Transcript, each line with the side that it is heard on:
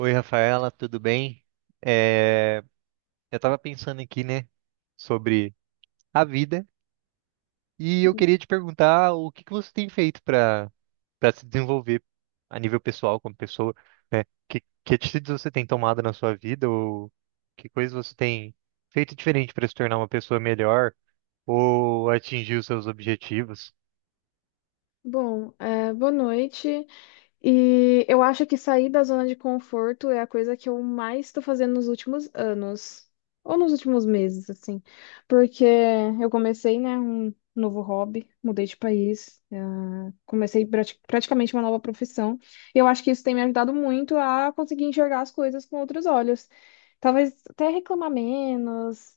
right: Oi, Rafaela, tudo bem? É, eu estava pensando aqui, né, sobre a vida e eu queria te perguntar o que que você tem feito para se desenvolver a nível pessoal como pessoa, né? Que atitudes você tem tomado na sua vida ou que coisas você tem feito diferente para se tornar uma pessoa melhor ou atingir os seus objetivos?
left: Bom, boa noite. E eu acho que sair da zona de conforto é a coisa que eu mais estou fazendo nos últimos anos, ou nos últimos meses, assim, porque eu comecei, né, um novo hobby, mudei de país, praticamente uma nova profissão. E eu acho que isso tem me ajudado muito a conseguir enxergar as coisas com outros olhos. Talvez até reclamar menos.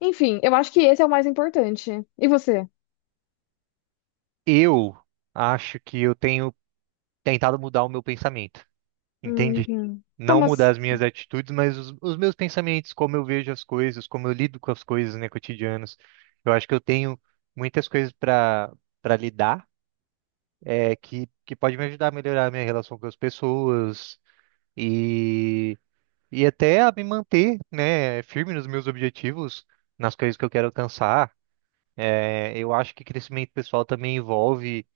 left: Enfim, eu acho que esse é o mais importante. E você?
right: Eu acho que eu tenho tentado mudar o meu pensamento. Entende? Não
left: Como
right: mudar
left: assim?
right: as minhas atitudes, mas os meus pensamentos, como eu vejo as coisas, como eu lido com as coisas, né, cotidianas. Eu acho que eu tenho muitas coisas para lidar, é, que pode me ajudar a melhorar a minha relação com as pessoas e, e até a me manter, né, firme nos meus objetivos, nas coisas que eu quero alcançar. É, eu acho que crescimento pessoal também envolve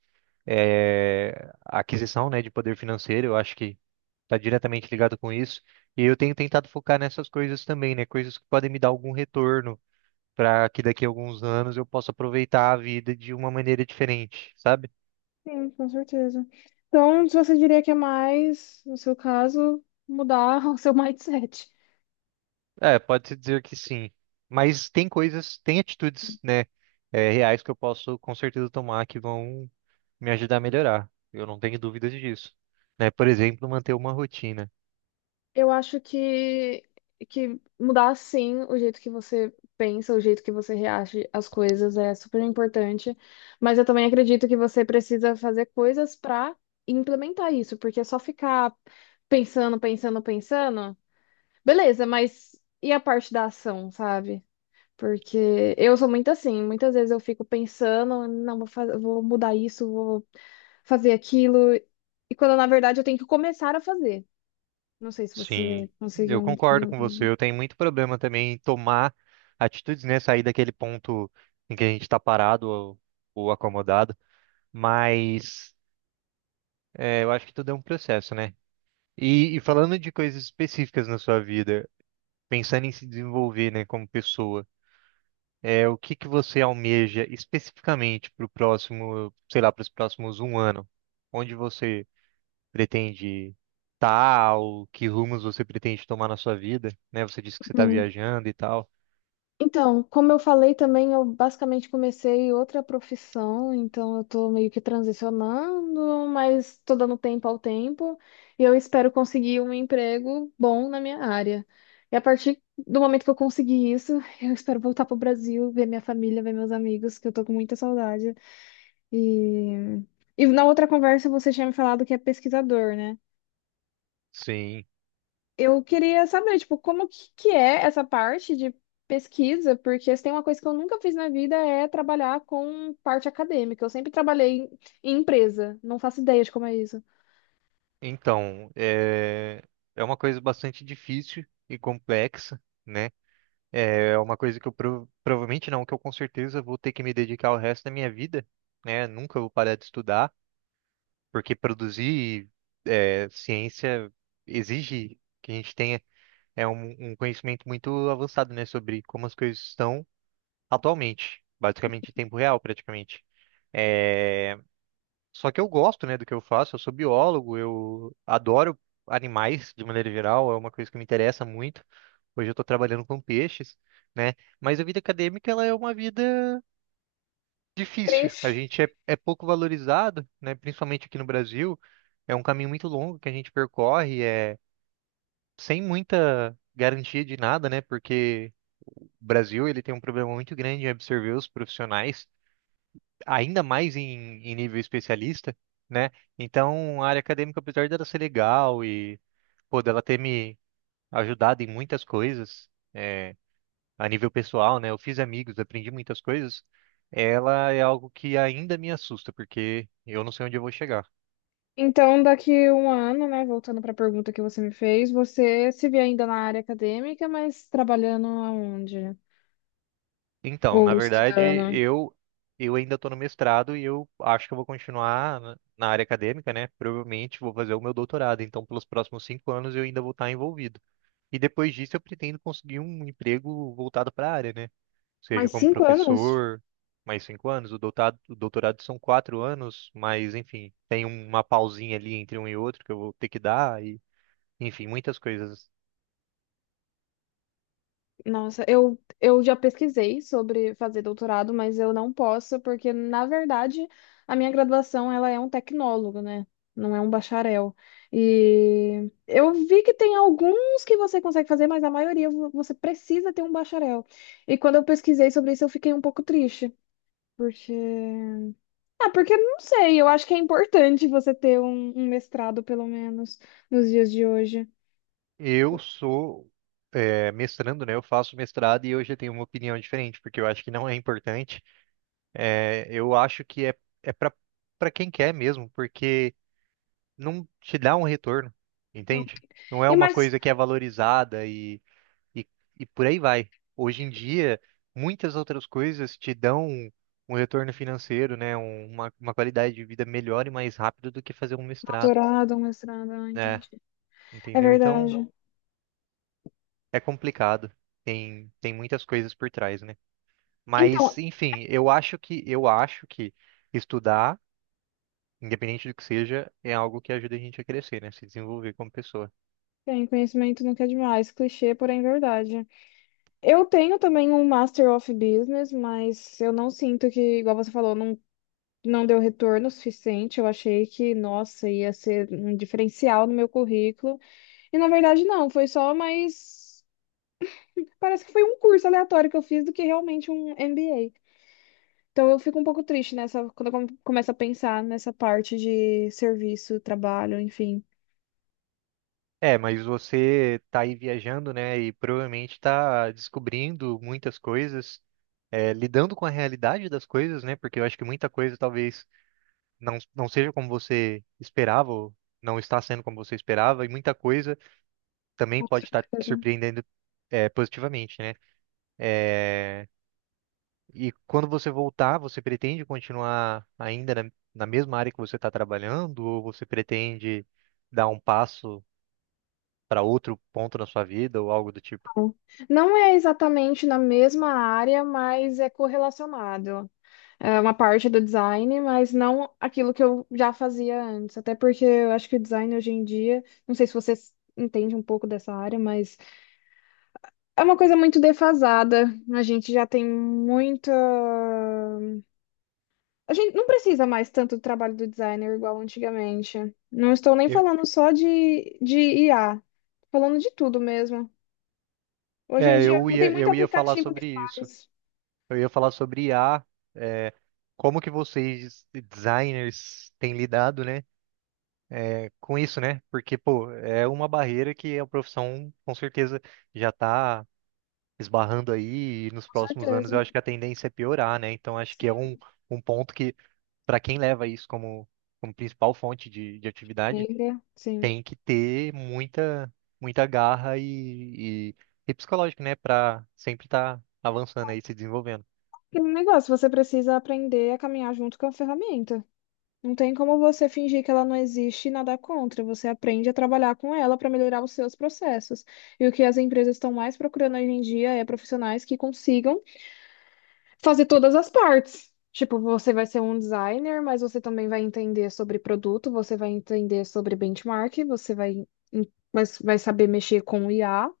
right: a aquisição, né, de poder financeiro. Eu acho que está diretamente ligado com isso. E eu tenho tentado focar nessas coisas também, né? Coisas que podem me dar algum retorno para que daqui a alguns anos eu possa aproveitar a vida de uma maneira diferente, sabe?
left: Sim, com certeza. Então, você diria que é mais, no seu caso, mudar o seu mindset.
right: É, pode-se dizer que sim. Mas tem coisas, tem atitudes, né, reais que eu posso com certeza tomar que vão me ajudar a melhorar. Eu não tenho dúvidas disso. Né? Por exemplo, manter uma rotina.
left: Eu acho que mudar, sim, o jeito que você pensa, o jeito que você reage às coisas é super importante. Mas eu também acredito que você precisa fazer coisas para implementar isso, porque é só ficar pensando, pensando, pensando, beleza, mas e a parte da ação, sabe? Porque eu sou muito assim, muitas vezes eu fico pensando, não, vou mudar isso, vou fazer aquilo, e quando na verdade eu tenho que começar a fazer. Não sei se você
right: Sim, eu
left: conseguiu
right: concordo com você. Eu tenho muito problema também em tomar atitudes, né? Sair daquele ponto em que a gente está parado ou acomodado. Mas eu acho que tudo é um processo, né? E falando de coisas específicas na sua vida, pensando em se desenvolver, né, como pessoa, o que que você almeja especificamente para o próximo, sei lá, para os próximos um ano? Onde você pretende tal que rumos você pretende tomar na sua vida, né? Você disse que você está
left: entender.
right: viajando e tal.
left: Então, como eu falei também, eu basicamente comecei outra profissão, então eu tô meio que transicionando, mas tô dando tempo ao tempo e eu espero conseguir um emprego bom na minha área. E a partir do momento que eu conseguir isso, eu espero voltar pro Brasil, ver minha família, ver meus amigos, que eu tô com muita saudade. E, e na outra conversa você tinha me falado que é pesquisador, né?
right: Sim.
left: Eu queria saber, tipo, que é essa parte de pesquisa, porque se tem uma coisa que eu nunca fiz na vida é trabalhar com parte acadêmica. Eu sempre trabalhei em empresa, não faço ideia de como é isso.
right: Então, é uma coisa bastante difícil e complexa, né? É uma coisa que eu provavelmente não, que eu com certeza vou ter que me dedicar o resto da minha vida, né? Nunca vou parar de estudar, porque produzir ciência exige que a gente tenha um conhecimento muito avançado, né? Sobre como as coisas estão atualmente, basicamente em tempo real, praticamente. É, Só que eu gosto, né, do que eu faço, eu sou biólogo, eu adoro animais de maneira geral, é uma coisa que me interessa muito. Hoje eu estou trabalhando com peixes, né? Mas a vida acadêmica ela é uma vida difícil. A
left: Cris,
right: gente é pouco valorizado, né? Principalmente aqui no Brasil, é um caminho muito longo que a gente percorre, é sem muita garantia de nada, né? Porque o Brasil ele tem um problema muito grande em absorver os profissionais ainda mais em, nível especialista, né? Então, a área acadêmica, apesar dela ser legal e, pô, dela ter me ajudado em muitas coisas, é, a nível pessoal, né? Eu fiz amigos, aprendi muitas coisas. Ela é algo que ainda me assusta, porque eu não sei onde eu vou chegar.
left: então daqui um ano, né, voltando para a pergunta que você me fez, você se vê ainda na área acadêmica, mas trabalhando aonde?
right: Então, na
left: Ou
right: verdade,
left: estudando?
right: eu ainda estou no mestrado e eu acho que eu vou continuar na área acadêmica, né? Provavelmente vou fazer o meu doutorado. Então, pelos próximos 5 anos, eu ainda vou estar envolvido. E depois disso eu pretendo conseguir um emprego voltado para a área, né?
left: Mais
right: Seja como
left: cinco anos?
right: professor, mais 5 anos, o doutorado são 4 anos, mas enfim, tem uma pausinha ali entre um e outro que eu vou ter que dar, e enfim, muitas coisas.
left: Nossa, eu já pesquisei sobre fazer doutorado, mas eu não posso, porque, na verdade, a minha graduação ela é um tecnólogo, né? Não é um bacharel. E eu vi que tem alguns que você consegue fazer, mas a maioria você precisa ter um bacharel. E quando eu pesquisei sobre isso, eu fiquei um pouco triste, porque... Ah, porque eu não sei, eu acho que é importante você ter um mestrado, pelo menos, nos dias de hoje.
right: Eu sou mestrando, né? Eu faço mestrado e eu já tenho uma opinião diferente, porque eu acho que não é importante. É, eu acho que é para quem quer mesmo, porque não te dá um retorno,
left: Não.
right: entende? Não é
left: E
right: uma
left: mais
right: coisa que é valorizada e, e por aí vai. Hoje em dia, muitas outras coisas te dão um retorno financeiro, né? Uma qualidade de vida melhor e mais rápido do que fazer um mestrado,
left: doutorado, um mestrado, ah,
right: né?
left: entendi. É
right: Entendeu? Então,
left: verdade.
right: é complicado. Tem muitas coisas por trás, né? Mas,
left: Então,
right: enfim, eu acho que estudar, independente do que seja, é algo que ajuda a gente a crescer, né? Se desenvolver como pessoa.
left: tem conhecimento nunca é demais, clichê, porém verdade. Eu tenho também um Master of Business, mas eu não sinto que, igual você falou, não, não deu retorno suficiente. Eu achei que, nossa, ia ser um diferencial no meu currículo. E na verdade, não, foi só mais. Parece que foi um curso aleatório que eu fiz do que realmente um MBA. Então eu fico um pouco triste nessa, quando eu começo a pensar nessa parte de serviço, trabalho, enfim.
right: É, mas você tá aí viajando, né? E provavelmente tá descobrindo muitas coisas, lidando com a realidade das coisas, né? Porque eu acho que muita coisa talvez não seja como você esperava, ou não está sendo como você esperava, e muita coisa também
left: Com
right: pode estar te
left: certeza.
right: surpreendendo, positivamente, né? É, e quando você voltar, você pretende continuar ainda na, mesma área que você está trabalhando, ou você pretende dar um passo para outro ponto na sua vida, ou algo do tipo?
left: Não é exatamente na mesma área, mas é correlacionado. É uma parte do design, mas não aquilo que eu já fazia antes. Até porque eu acho que o design hoje em dia, não sei se você entende um pouco dessa área, mas é uma coisa muito defasada. A gente já tem muita. A gente não precisa mais tanto do trabalho do designer igual antigamente. Não estou nem
right: Eu-
left: falando só de IA, falando de tudo mesmo. Hoje em
right: é,
left: dia
right: eu
left: tem
right: ia,
left: muito
right: eu ia falar
left: aplicativo que
right: sobre isso.
left: faz.
right: Eu ia falar sobre I a é, como que vocês, designers, têm lidado, né, com isso, né? Porque, pô, é uma barreira que a profissão, com certeza, já está esbarrando aí e nos próximos anos
left: Certeza.
right: eu acho que a tendência é piorar, né? Então, acho que é um ponto que, para quem leva isso como principal fonte de atividade,
left: Trilha, sim.
right: tem que ter muita, muita garra e psicológico, né? Pra sempre estar avançando aí, se desenvolvendo.
left: Aquele negócio, você precisa aprender a caminhar junto com a ferramenta. Não tem como você fingir que ela não existe e nadar contra. Você aprende a trabalhar com ela para melhorar os seus processos. E o que as empresas estão mais procurando hoje em dia é profissionais que consigam fazer todas as partes. Tipo, você vai ser um designer, mas você também vai entender sobre produto, você vai entender sobre benchmark, você vai, mas vai saber mexer com o IA,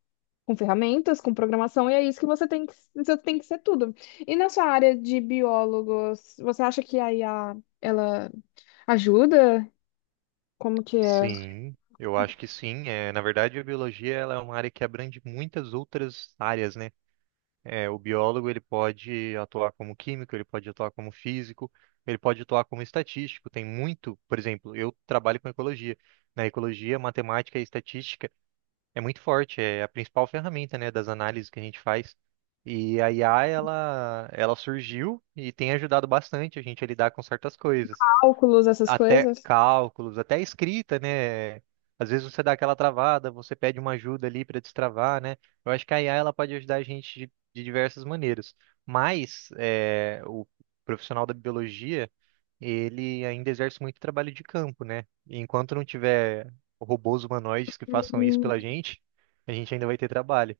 left: com ferramentas, com programação, e é isso que você tem que, você tem que ser tudo. E na sua área de biólogos, você acha que a IA, ela ajuda? Como que é?
right: Sim, eu acho que sim. É, na verdade, a biologia ela é uma área que abrange muitas outras áreas, né? É, o biólogo ele pode atuar como químico, ele pode atuar como físico, ele pode atuar como estatístico. Tem muito, por exemplo, eu trabalho com ecologia. Na ecologia, matemática e estatística é muito forte, é a principal ferramenta, né, das análises que a gente faz. E a IA, ela surgiu e tem ajudado bastante a gente a lidar com certas coisas.
left: Cálculos, essas
right: Até
left: coisas?
right: cálculos, até escrita, né? Às vezes você dá aquela travada, você pede uma ajuda ali para destravar, né? Eu acho que a IA, ela pode ajudar a gente de, diversas maneiras. Mas o profissional da biologia ele ainda exerce muito trabalho de campo, né? E enquanto não tiver robôs humanoides que façam isso
left: Hum,
right: pela gente, a gente ainda vai ter trabalho.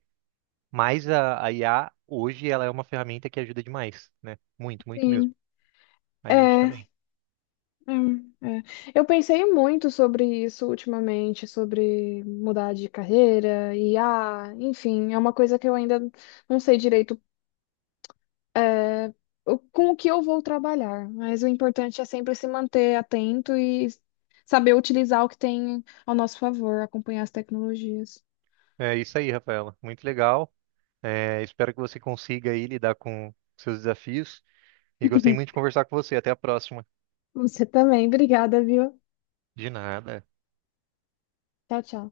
right: Mas a IA, hoje, ela é uma ferramenta que ajuda demais, né? Muito, muito mesmo.
left: Sim.
right: A gente
left: É,
right: também.
left: hum, é. Eu pensei muito sobre isso ultimamente, sobre mudar de carreira, IA, enfim, é uma coisa que eu ainda não sei direito com o que eu vou trabalhar, mas o importante é sempre se manter atento e saber utilizar o que tem ao nosso favor, acompanhar as tecnologias.
right: É isso aí, Rafaela. Muito legal. É, espero que você consiga aí lidar com seus desafios. E gostei muito de conversar com você. Até a próxima.
left: Você também, obrigada, viu?
right: De nada.
left: Tchau, tchau.